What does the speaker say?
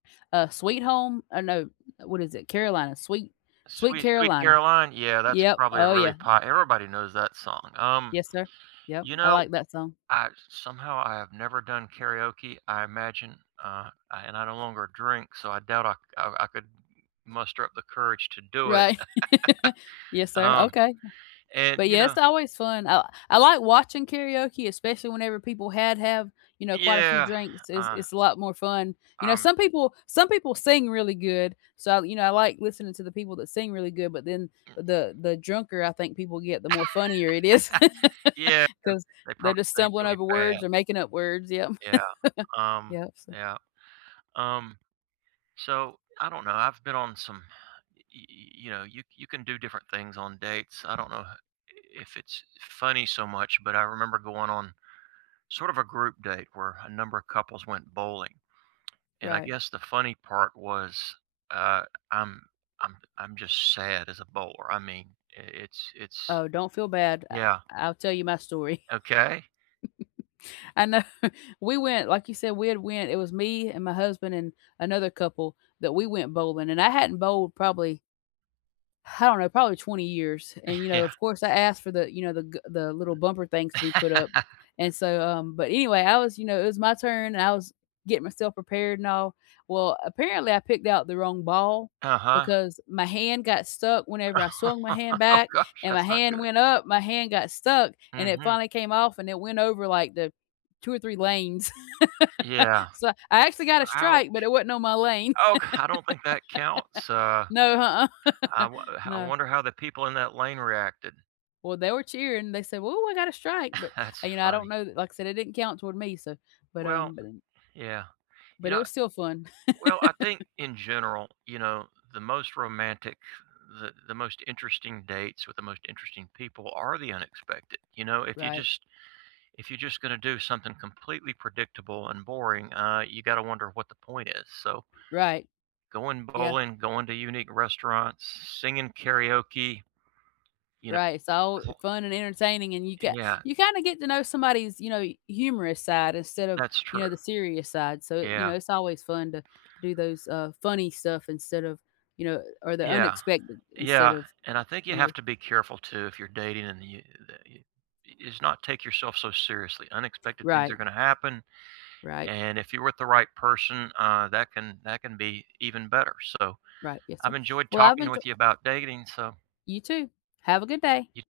Uh, Sweet Home oh, no, uh, what is it? Carolina Sweet Sweet Sweet Sweet Carolina, Caroline, yeah, that's yep, probably a oh, really yeah. pot everybody knows that song, um, Yes, sir, yep, you I know, like that song. I somehow, I have never done karaoke, I imagine uh, and I no longer drink, so I doubt I c I I could muster up the courage to do it. Right, yes, sir, Um, okay, and, but, you yeah, know it's always fun, I I like watching karaoke especially whenever people had have, you know, quite a few Yeah, drinks, it's uh it's a lot more fun, you know, Um some people some people sing really good, so, you know, I like listening to the people that sing really good but then Mm-mm the the drunker I think people get the more funnier it is Yeah, and 'cause they they're probably just sing stumbling really over words bad. or making up words, yep Yeah, um yep, so yeah, um, so, I don't know, I've been on some y y y you know, you c you can do different things on dates, I don't know i if it's funny so much, but I remember going on sort of a group date where a number of couples went bowling, and I Right. guess the funny part was, uh, I'm I'm I'm just sad as a bowler, I mean, i it's it's Oh, don't feel bad, I Yeah. I'll tell you my story, Okay. I know, we went, like you said, we had went it was me and my husband, and another couple that we went bowling, and I hadn't bowled probably I don't know probably 20 years and, you know, Yeah. of course I asked for the, you know, the g the little bumper things to be put up, and so, um but anyway, I was, you know, it was my turn, and I was getting myself prepared and all. Well, apparently, I picked out the wrong ball Uh-huh. because my hand got stuck whenever I swung my hand Oh back, gosh, and my that's not hand good. went up, my hand got stuck, and it Mhm. finally came off, and it went over, like, the 2 or 3 lanes, Yeah, so, I I actually got a strike, but ouch, it wasn't on my lane, oh c I don't think that counts, uh, no, I uh-uh. wo how I No. wonder how the people in that lane reacted. Well, they were cheering, they said, "Whoo, I got a strike," but, That's uh, you know, I don't funny. know like I said, it didn't count toward me, so but, Well um b yeah, you But it know was still fun. well, I think in general, you know, the most romantic th the most interesting dates with the most interesting people are the unexpected, you know, if you Right. just if you just gonna do something completely predictable and boring, uh, you gotta wonder what the point is, so Right, Going yeah. bowling, going to unique restaurants, singing karaoke You Right, it's all, uh, kn fun and entertaining, and you E got yeah. you kinda get to know somebody's, you know, y humorous side instead of, That's you true, know, the serious side, so, you yeah. know, it's always fun to do those, uh, funny stuff instead of you know, or the Yeah unexpected instead yeah, of, and I think you you know have to be careful too if you're dating and you [unintelligible] is not take yourself so seriously, unexpected things are Right. gonna happen, Right. and if you're with the right person, uh, that can that can be even better, so, Right, yes, sir, I've enjoyed well, I've talking enjo with you about dating, so You too, have a good day. You